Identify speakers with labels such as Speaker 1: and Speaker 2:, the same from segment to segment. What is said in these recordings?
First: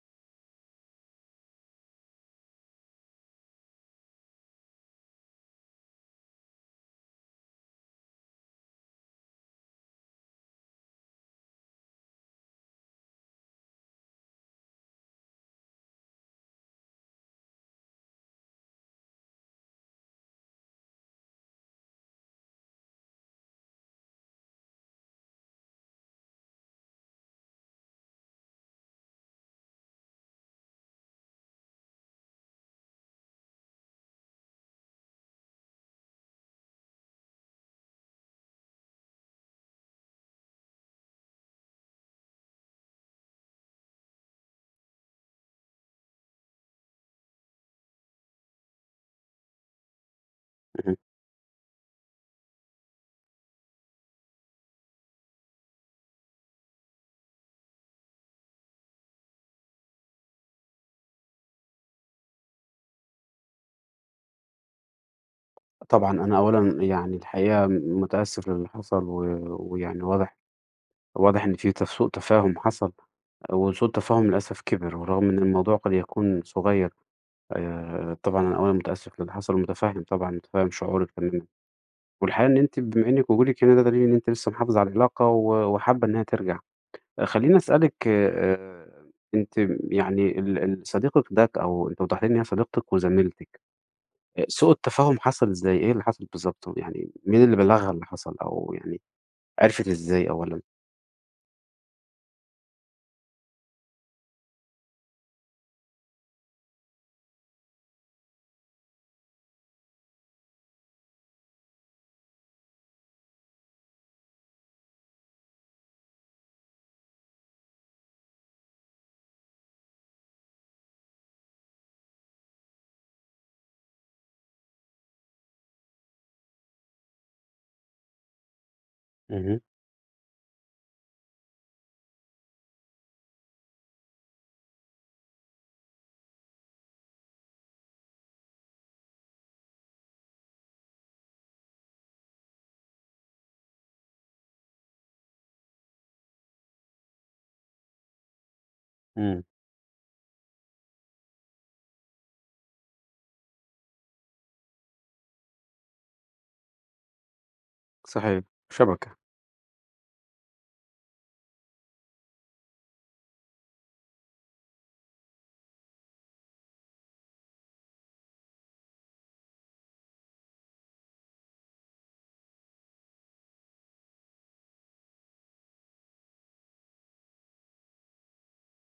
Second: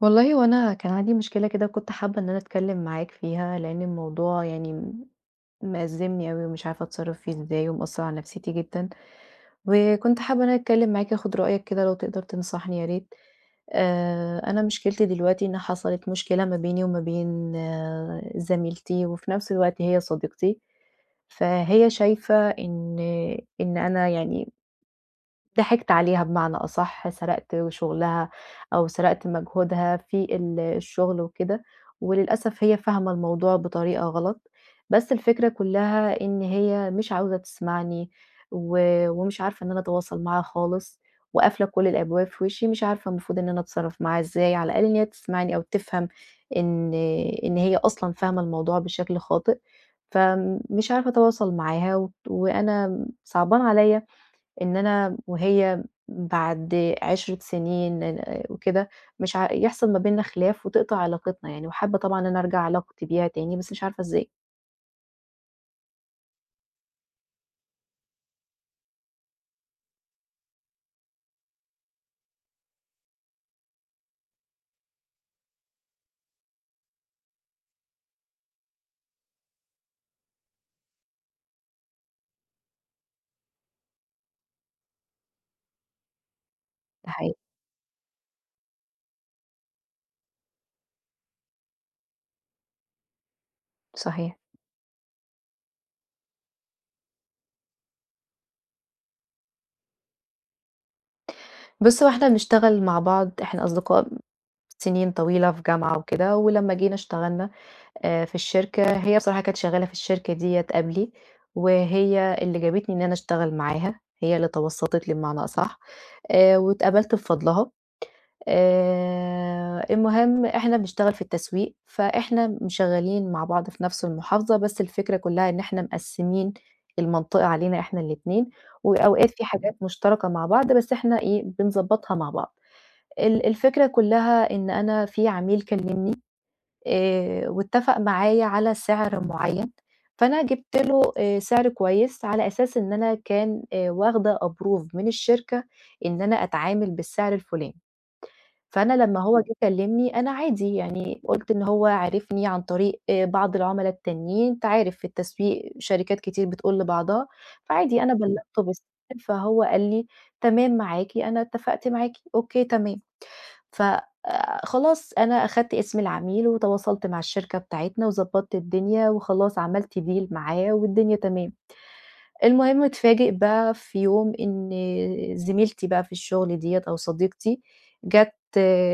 Speaker 1: والله هو أنا كان عندي مشكلة كده، وكنت حابة إن أنا أتكلم معاك فيها، لأن الموضوع يعني مأزّمني أوي ومش عارفة أتصرّف فيه إزاي، ومأثّر على نفسيتي جدًا. وكنت حابة إن أنا أتكلم معاك آخُد رأيك كده، لو تقدر تنصحني يا ريت. أنا مشكلتي دلوقتي إن حصلت مشكلة ما بيني وما بين زميلتي، وفي نفس الوقت هي صديقتي. فهي شايفة إن أنا يعني ضحكت عليها، بمعنى أصح، سرقت شغلها أو سرقت مجهودها في الشغل وكده. وللأسف هي فاهمة الموضوع بطريقة غلط، بس الفكرة كلّها إن هي مش عاوزة تسمعني، و ومش عارفة إن أنا أتواصل معاها خالص، وقافلة كل الأبواب في وشّي. مش عارفة المفروض إن أنا أتصرّف معاها إزاي، على الأقل إن هي تسمعني أو تفهم إن إن هي أصلًا فاهمة الموضوع بشكل خاطئ. فمش
Speaker 2: اهم.
Speaker 1: عارفة أتواصل معاها وأنا صعبان عليَّ. إن أنا وهي بعد 10 سنين وكده، مش يحصل ما بيننا خلاف وتقطع علاقتنا يعني. وحابة طبعًا إن أنا أرجع علاقتي بيها تاني، بس مش عارفة إزاي.
Speaker 2: طبعًا أنا أولًا يعني الحقيقة متأسف للي حصل ويعني واضح إن في سوء تفاهم حصل، وسوء التفاهم للأسف كِبِر، ورغم إن الموضوع قد يكون صغير طبعًا أنا أولًا متأسف للي حصل ومتفهم طبعًا شعورِك تمامًا، والحقيقة إن أنتِ بما إنِّك وجودِك هنا ده دليل إن أنتِ لسه محافظة على العلاقة وحابة إنها ترجع.
Speaker 1: ده
Speaker 2: آه،
Speaker 1: حقيقي.
Speaker 2: خلّيني أسألِك، أنتِ يعني ال ال صديقِك ده، أو أنتِ وضحتِ لي إن هي صديقتِك وزميلتِك،
Speaker 1: صحيح.
Speaker 2: سوء التفاهم حصل إزاي؟ إيه اللي حصل بالضبط؟ يعني مين اللي بلّغها اللي حصل أو يعني عرفت إزاي أولًا؟
Speaker 1: بُص، هو إحنا بنشتغل مع بعض، إحنا أصدقاء سنين طويلة في جامعة وكده، ولمّا جينا اشتغلنا في الشركة، هي بصراحة كانت شغالة في الشركة ديّة قبلي، وهي اللي جابتني إن أنا أشتغل معاها، هي اللي توسّطت لي بمعنى أصح، واتقبلت بفضلها. المهم إحنا بنشتغل في التسويق، فإحنا شغالين مع بعض في نفس المحافظة، بس الفكرة كلّها إن إحنا مقسّمين المنطقة علينا إحنا الاتنين، وأوقات في
Speaker 2: اهم،
Speaker 1: حاجات مشتركة مع بعض، بس إحنا إيه، بنضبّطها مع بعض. الفكرة كلّها إن أنا في عميل كلّمني، واتّفق معايا على سعر معيّن. فأنا جِبت له سعر كويس، على أساس إن أنا كان واخدة approve من الشركة إن أنا أتعامل بالسعر الفُلاني. فأنا لمّا هو
Speaker 2: إمم.
Speaker 1: جه كلّمني، أنا عادي يعني قُلت إن هو عرفني عن طريق بعض العُملا التانيين، أنت عارف في التسويق شركات كتير بتقول لبعضها. فعادي أنا
Speaker 2: صحيح،
Speaker 1: بلّغته بالسر.
Speaker 2: شبكة،
Speaker 1: فهو قال لي: "تمام معاكِ، أنا اتفقت معاكِ." "أوكي تمام." ف خلاص أنا أخدت اسم العميل، وتواصلت مع الشركة بتاعتنا، وضبّطت الدنيا، وخلاص عملت deal معاه، والدنيا تمام. المهم اتفاجئ بقى في يوم إن زميلتي بقى في الشغل ديّة أو صديقتي جات،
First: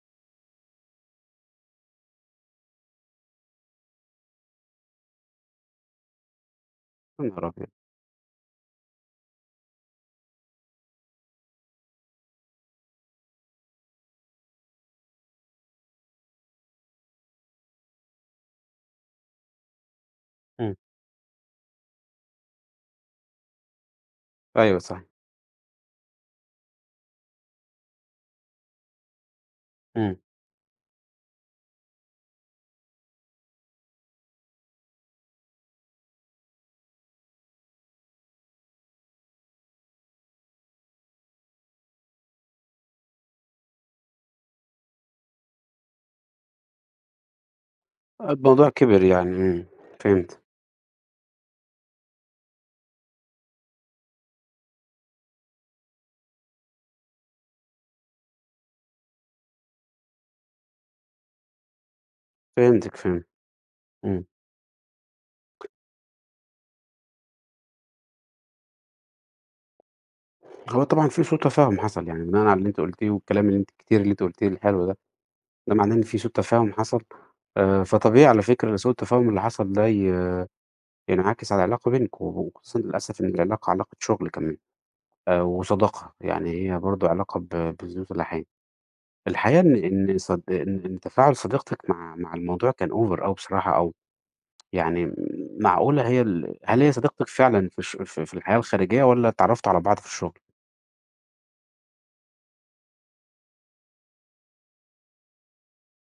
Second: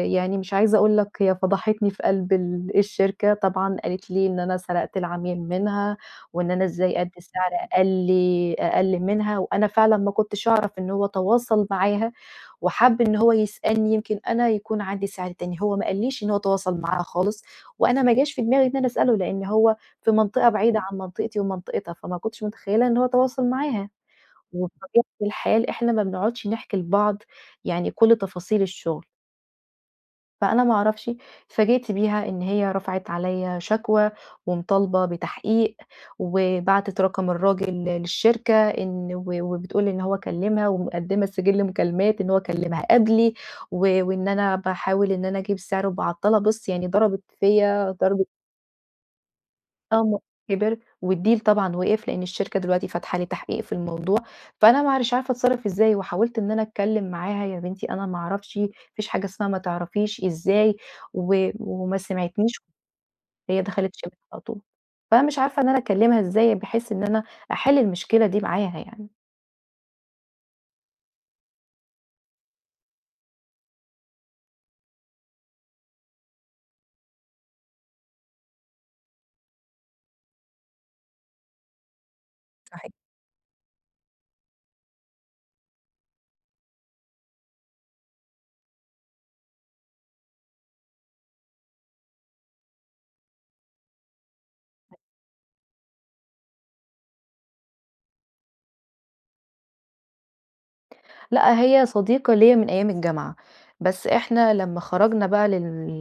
Speaker 1: يعني مش عايزة أقول لك، هي فضحتني في قلب الشركة. طبعًا قالت لي إن أنا سرقت العميل منها، وإن أنا إزاي أدّي
Speaker 2: يا نهار
Speaker 1: سعر
Speaker 2: أبيض!
Speaker 1: أقل أقل منها. وأنا فعلًا ما كنتش أعرف إن هو تواصل معاها، وحَب إن هو يسألني يمكن أنا يكون عندي سِعر تاني. هو ما قاليش إن هو تواصل معاها خالص، وأنا ما جاش في دماغي إن أنا أسأله، لإن هو في منطقة
Speaker 2: إمم.
Speaker 1: بعيدة عن منطقتي ومنطقتها، فما كنتش متخيلة إن هو تواصل معاها.
Speaker 2: أيوه،
Speaker 1: وبطبيعة
Speaker 2: صحيح.
Speaker 1: الحال إحنا ما بنقعدش نحكي لبعض يعني كل تفاصيل الشغل.
Speaker 2: إمم.
Speaker 1: فأنا ما أعرفش، اتفاجئت بيها إن هي رفعت عليَّ شكوى ومطالبة بتحقيق، وبعتت رقم الراجل للشركة، إن و وبتقول إن هو كلمها، ومقدِّمة سجل مكالمات إن هو كلمها قبلي، وإن أنا باحاول إن أنا أجيب سعر وباعطّلها. بُص يعني ضربت فيَّ ضرب
Speaker 2: الموضوع كبر يعني، إمم،
Speaker 1: آه، م
Speaker 2: فهمت،
Speaker 1: كبر. والdeal طبعًا وقف، لإن الشركة دلوقتي فاتحة لي تحقيق في الموضوع. فأنا معلش عارفة أتصرّف إزاي، وحاولت إن أنا أتكلّم معاها، يا بنتي أنا ما أعرفش، ما فيش حاجة اسمها ما تعرفيش إزاي، وما سمعتنيش.
Speaker 2: فهمتِك، فهمت.
Speaker 1: هي دخلت شِبِت
Speaker 2: إمم.
Speaker 1: على طول. فأنا مش عارفة إن أنا أكلّمها إزاي، بحيث إن أنا أحِل المشكلة دي معاها يعني.
Speaker 2: هو طبعًا في سوء تفاهم حصل، يعني بناءً على اللي أنتِ قُلتيه والكلام اللي أنتِ الكتير اللي أنتِ قُلتيه الحلو ده، ده معناه إن في سوء تفاهم حصل، فطبيعي على فكرة إن سوء التفاهم اللي حصل ده ينعكس على العلاقة بينكم، وخصوصًا للأسف إن العلاقة علاقة شغل كمان، وصداقة، يعني هي برضه علاقة بذات اللحام. الحقيقة إن إن صد إن إن تفاعل صديقتِك مع الموضوع كان over أوي بصراحة، أو يعني معقولة هي ال هل هي صديقتِك فعلًا في الش في في الحياة الخارجية والّا اتعرّفتوا على بعض في الشغل؟
Speaker 1: لأ، هي صديقة ليّا من أيام الجامعة، بس إحنا لمّا خرجنا بقى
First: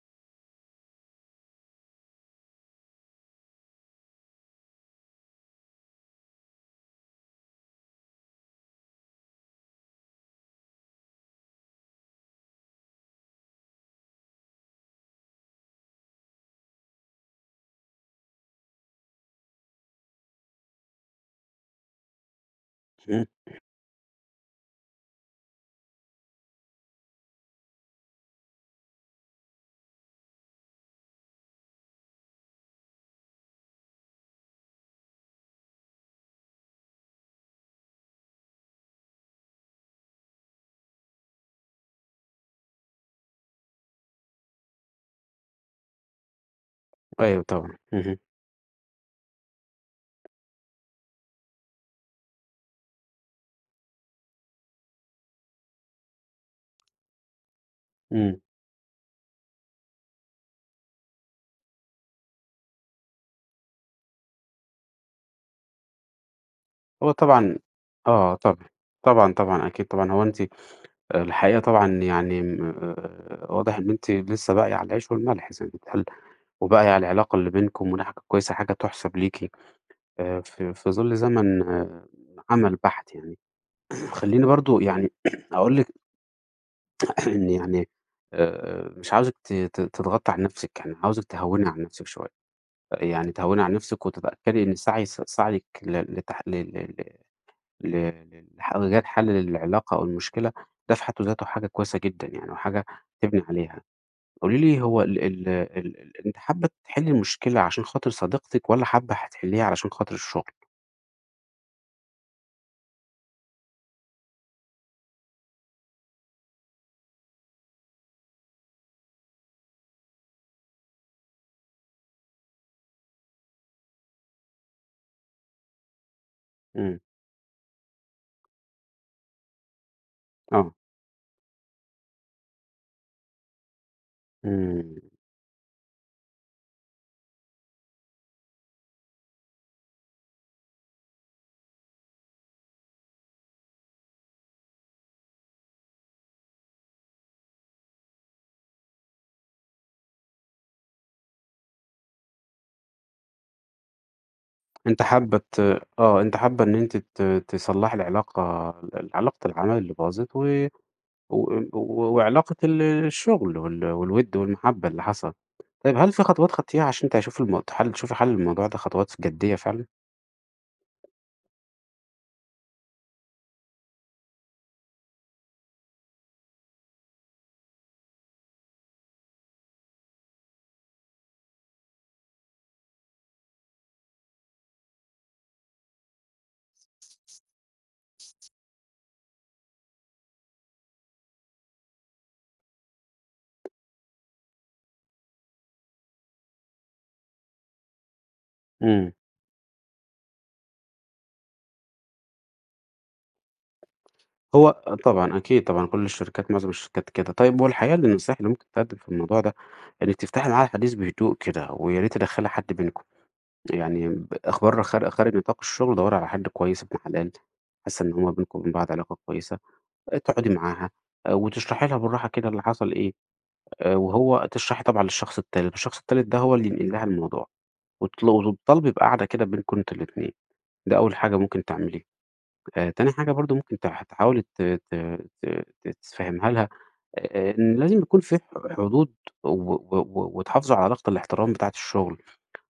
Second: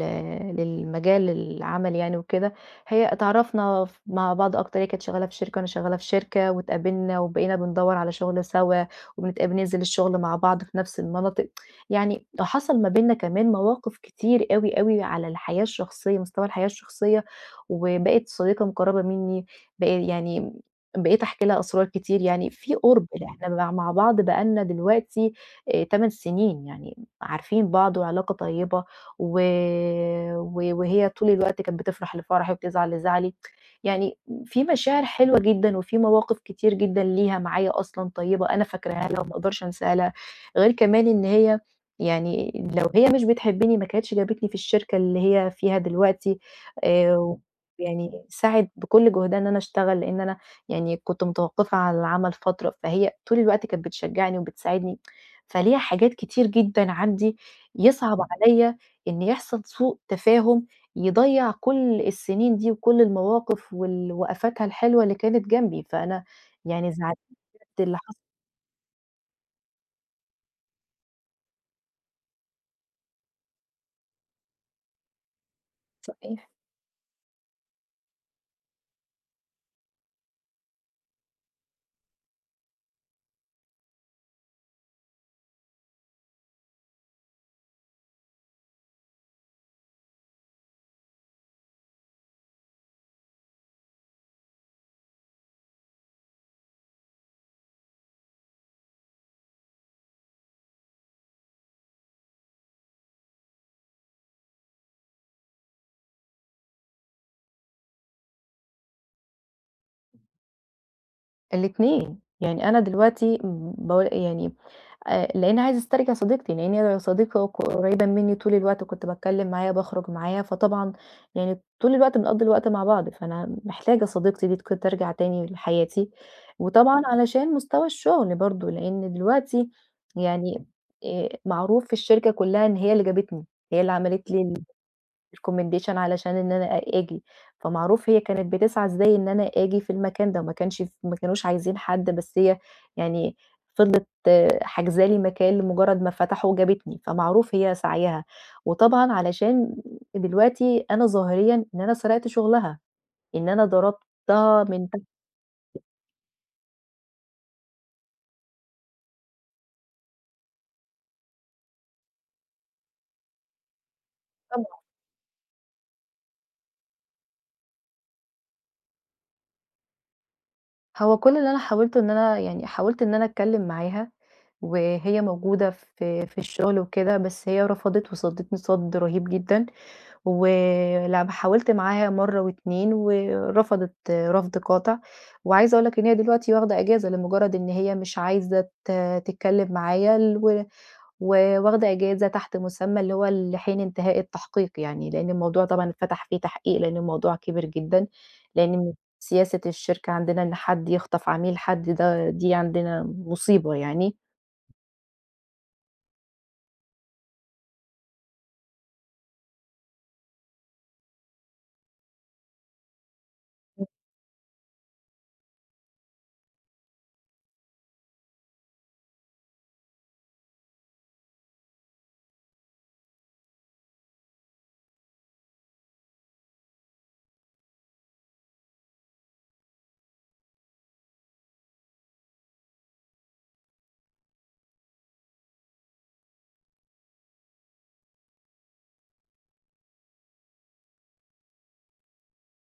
Speaker 1: للمجال العملي يعني وكده، هي اتعرّفنا مع بعض أكتر. هي كانت شغّالة في شركة وأنا شغّالة في شركة، واتقابلنا، وبقينا بندوّر على شُغل سوا، ننزل الشُغل مع بعض في نفس المناطق. يعني حصل ما بيننا كمان مواقف كتير أوي، أوي على الحياة الشخصية مستوى الحياة الشخصية، وبقت صديقة مُقرّبة منّي. يعني بقيت أحكي لها أسرار كتير، يعني في قُرب.
Speaker 2: إمم،
Speaker 1: إحنا بقى مع بعض بقى لنا دلوقتي 8 سنين، يعني عارفين بعض وعلاقة طيبة، و و وهي طول الوقت كانت بتفرح لفرحي وبتزعل لزعلي. يعني في مشاعر حلوة جدًا، وفي مواقف كتير جدًا ليها معايا أصلًا طيبة أنا فاكراها لها وما أقدرش أنساها لها. غير كمان إن هي يعني لو هي مش بتحبني ما كانتش جابتني في الشركة اللي هي فيها دلوقتي آآ،
Speaker 2: أيوه طبعًا،
Speaker 1: ويعني
Speaker 2: اهم،
Speaker 1: سعِت بكل جهدها إن أنا أشتغل، لإن أنا يعني كنت متوقّفة عن العمل فترة، فهي طول الوقت كانت بتشجّعني وبتساعدني. فليها حاجات كتير جدًا عندي، يصعب
Speaker 2: إمم.
Speaker 1: عليّا إن يحصل سوء تفاهم يضيّع كل السنين دي وكل المواقف وقفاتها الحلوة اللي كانت جنبي. فأنا يعني
Speaker 2: هو
Speaker 1: زعلانة
Speaker 2: طبعًا
Speaker 1: بجد اللي حصل.
Speaker 2: آه طبعًا، طبعًا، طبعًا أكيد طبعًا. هو أنتِ الحقيقة طبعًا يعني م واضح إن أنتِ لسه باقية على العيش والملح زي ما بيتقال،
Speaker 1: صحيح.
Speaker 2: وباقية على العلاقة اللي بينكم والعلاقة كويسة، حاجة تُحسَب ليكِ في ظِل زمن عمل بَحت يعني. خلّيني برضه يعني أقول لِك إن يعني مش عاوزِك ت ت تضغطي على نَفْسِك، يعني عاوزِك تهوّني على نَفْسِك شوية. يعني تهوّني على نَفْسِك وتتأكدي إن سعيِك ل لتح ل ل ل ل لح إيجاد حَل للعلاقة أو المشكلة، ده في حد ذاته حاجة كويسة جدًا، يعني وحاجة تبني عليها. قولي لي، هو ال ال ال ال أنتِ حابّة تحلّي المشكلة عشان خاطر صديقتِك والّا حابّة هتحلّيها علشان خاطر الشُغل؟
Speaker 1: الاتنين، يعني أنا دلوقتي يعني لإني عايزة أسترجع صديقتي، لإن هي صديقة قريبة منّي طول الوقت، وكنت باتكلّم معاها، باخرج معاها، فطبعًا يعني طول الوقت بنقضّي الوقت مع بعض. فأنا محتاجة صديقتي دي ترجع تاني لحياتي.
Speaker 2: إمم،
Speaker 1: وطبعًا علشان مستوى الشغل برضه، لإن دلوقتي يعني
Speaker 2: آه.
Speaker 1: معروف في الشركة كلّها إن هي اللي جابتني، هي اللي عملت لي ال
Speaker 2: إمم.
Speaker 1: recommendation علشان إن أنا آجي. فمعروف هي كانت بتسعى إزاي إن أنا آجي في المكان ده، ما كانوش عايزين حد، بس هي يعني فضلت حاجزة لي مكان، لمجرد ما فتحوا جابتني، فمعروف هي سعيها. وطبعًا علشان دلوقتي أنا ظاهريًا إن أنا سرقت شغلها، إن أنا ضربتها من تحت.
Speaker 2: أنتِ حابة ت أنتِ حابة إن أنتِ تصلّحي العلاقة، علاقة العمل اللي باظت و و و- وعلاقة الشغل والوِد والمحبة اللي حصل. طيب، هل في خطوات خدتيها عشان تشوفي الم حل تشوفي حل للموضوع ده، خطوات جدية فعلًا؟
Speaker 1: هو كل اللي أنا حاولته إن أنا يعني حاولت إن أنا أتكلم معاها وهي موجودة في الشغل وكده، بس هي رفضِت وصدِّتني صَد رهيب جدًا. ولمّا حاولت معاها مرّة و2، ورفضِت رفض قاطع. وعايزة أقول لك إن هي دلوقتي واخدة إجازة، لمجرد إن هي مش عايزة تتكلم معايا، و واخدة إجازة تحت مسمى اللي هو لحين انتهاء التحقيق يعني، لإن الموضوع طبعًا اتفتح فيه تحقيق، لإن الموضوع كبير جدًا، لإن من
Speaker 2: إمم.
Speaker 1: سياسة الشركة عندنا إن حد يخطف عميل حد دي عندنا مصيبة يعني.
Speaker 2: هو طبعًا أكيد طبعًا، كل الشركات معظم الشركات كده. طيب، والحقيقة إن النصايح اللي ممكن تتقدم في الموضوع ده، إنِّك تفتحي معاها الحديث بهدوء كده، ويا ريت تدخّلي حد بينكم. يعني أخبار خارج نطاق الشغل، دَوّري على حد كويس ابن حلال، حاسة إن هو بينكم وبين بعض علاقة كويسة. تقعدي معاها، وتشرحي لها بالراحة كده اللي حصل إيه، وهو تشرحي طبعًا للشخص التالت، والشخص التالت ده هو اللي ينقل لها الموضوع، وتطالبي بقعدة كده بينكم أنتم الاتنين، ده أول حاجة ممكن تعمليها. تاني حاجة برضه، ممكن تحاولي ت ت ت تفهميها لها، إن لازم يكون في حدود، و و و وتحافظوا على علاقة الاحترام بتاعة الشغل،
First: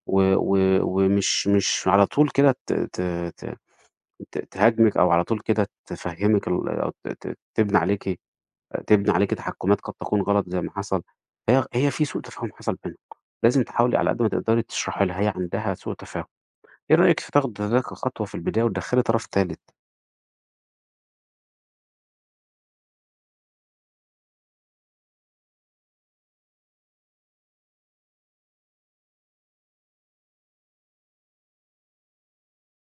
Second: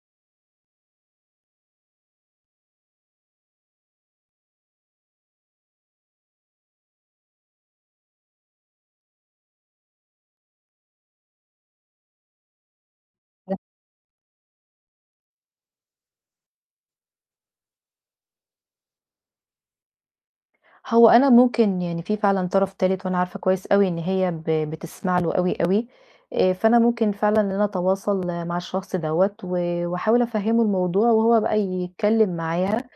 Speaker 2: و و ومش مش على طول كده ت ت ت ت تهاجمِك، أو على طول كده تفهمِك أو ت ت تبني عليكِ. تبني عليكِ تحكُّمات قد تكون غلط زي ما حصل، هي في سوء تفاهم حصل بينكم،
Speaker 1: إمم.
Speaker 2: لازم تحاولي على قد ما تقدري تشرحي لها هي عندها سوء تفاهم. إيه رأيِك في تاخدي ذلك خطوة في البداية وتدخّلي طرف تالت؟
Speaker 1: هو أنا ممكن، يعني في فعلًا طرف تالت، وأنا عارفة كويس أوي إن هي بتسمع له أوي، أوي. فأنا ممكن فعلًا إن أنا أتواصل مع الشخص دوّة، وأحاول أفهّمه الموضوع، وهو بقى يتكلم معاها،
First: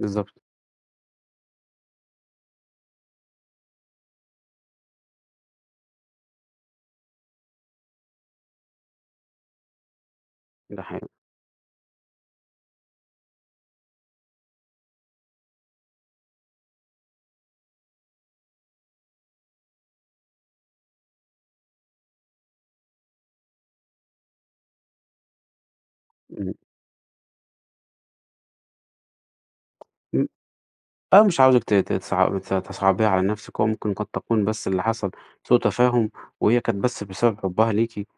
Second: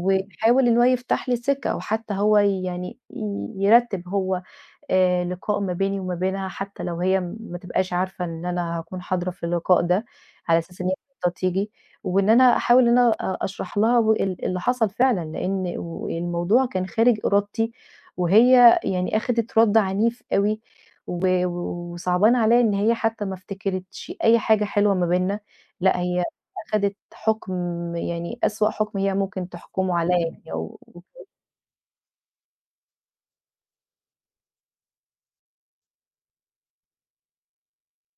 Speaker 2: بالضبط،
Speaker 1: إن هو يفتح لي سِكة، أو حتى هو يعني يرتّب هو لقاء ما بيني وما بينها، حتى لو هي ما تبقاش عارفة إن أنا هاكون حاضرة في اللقاء ده، على أساس
Speaker 2: ده
Speaker 1: إن هي
Speaker 2: حقيقي،
Speaker 1: خطّة تيجي، وإن أنا أحاول إن أنا أشرح لها و ال اللي حصل فعلًا، والموضوع كان خارج إرادتي. وهي يعني أخدت رَد عنيف أوي، وصعبان عليّا إن هي حتى ما افتكرتش أي حاجة حلوة ما بيننا. لأ، هي
Speaker 2: إمم،
Speaker 1: أخدت حُكم، يعني أسوأ حُكم هي ممكن تحكمه عليّا
Speaker 2: إمم،
Speaker 1: يعني.
Speaker 2: آه. مش عاوزِك ت ت تصع ت تصعبيها على نفسِك، هو ممكن قد تكون بس اللي حصل سوء تفاهم، وهي كانت بس بسبب حُبّها ليكِ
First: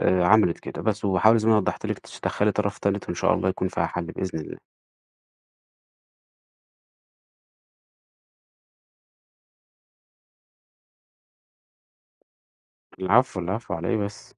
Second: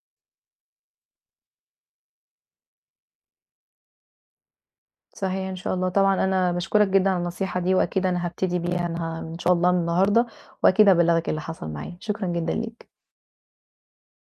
Speaker 2: عملت كده بس، وحاولي زي ما أنا وضّحت لِك تدخّلي طرف تالت، وإن شاء الله يكون فيها حل بإذن الله.
Speaker 1: صحيح إن شاء الله. طبعًا أنا باشكرك جدًا على النصيحة دي، وأكيد أنا هابتدي بيها أنا إن شاء الله من النهارده، وأكيد هابلّغك اللي حصل معايا. شكرًا جدًا ليك.
Speaker 2: العفو، العفو على إيه بس.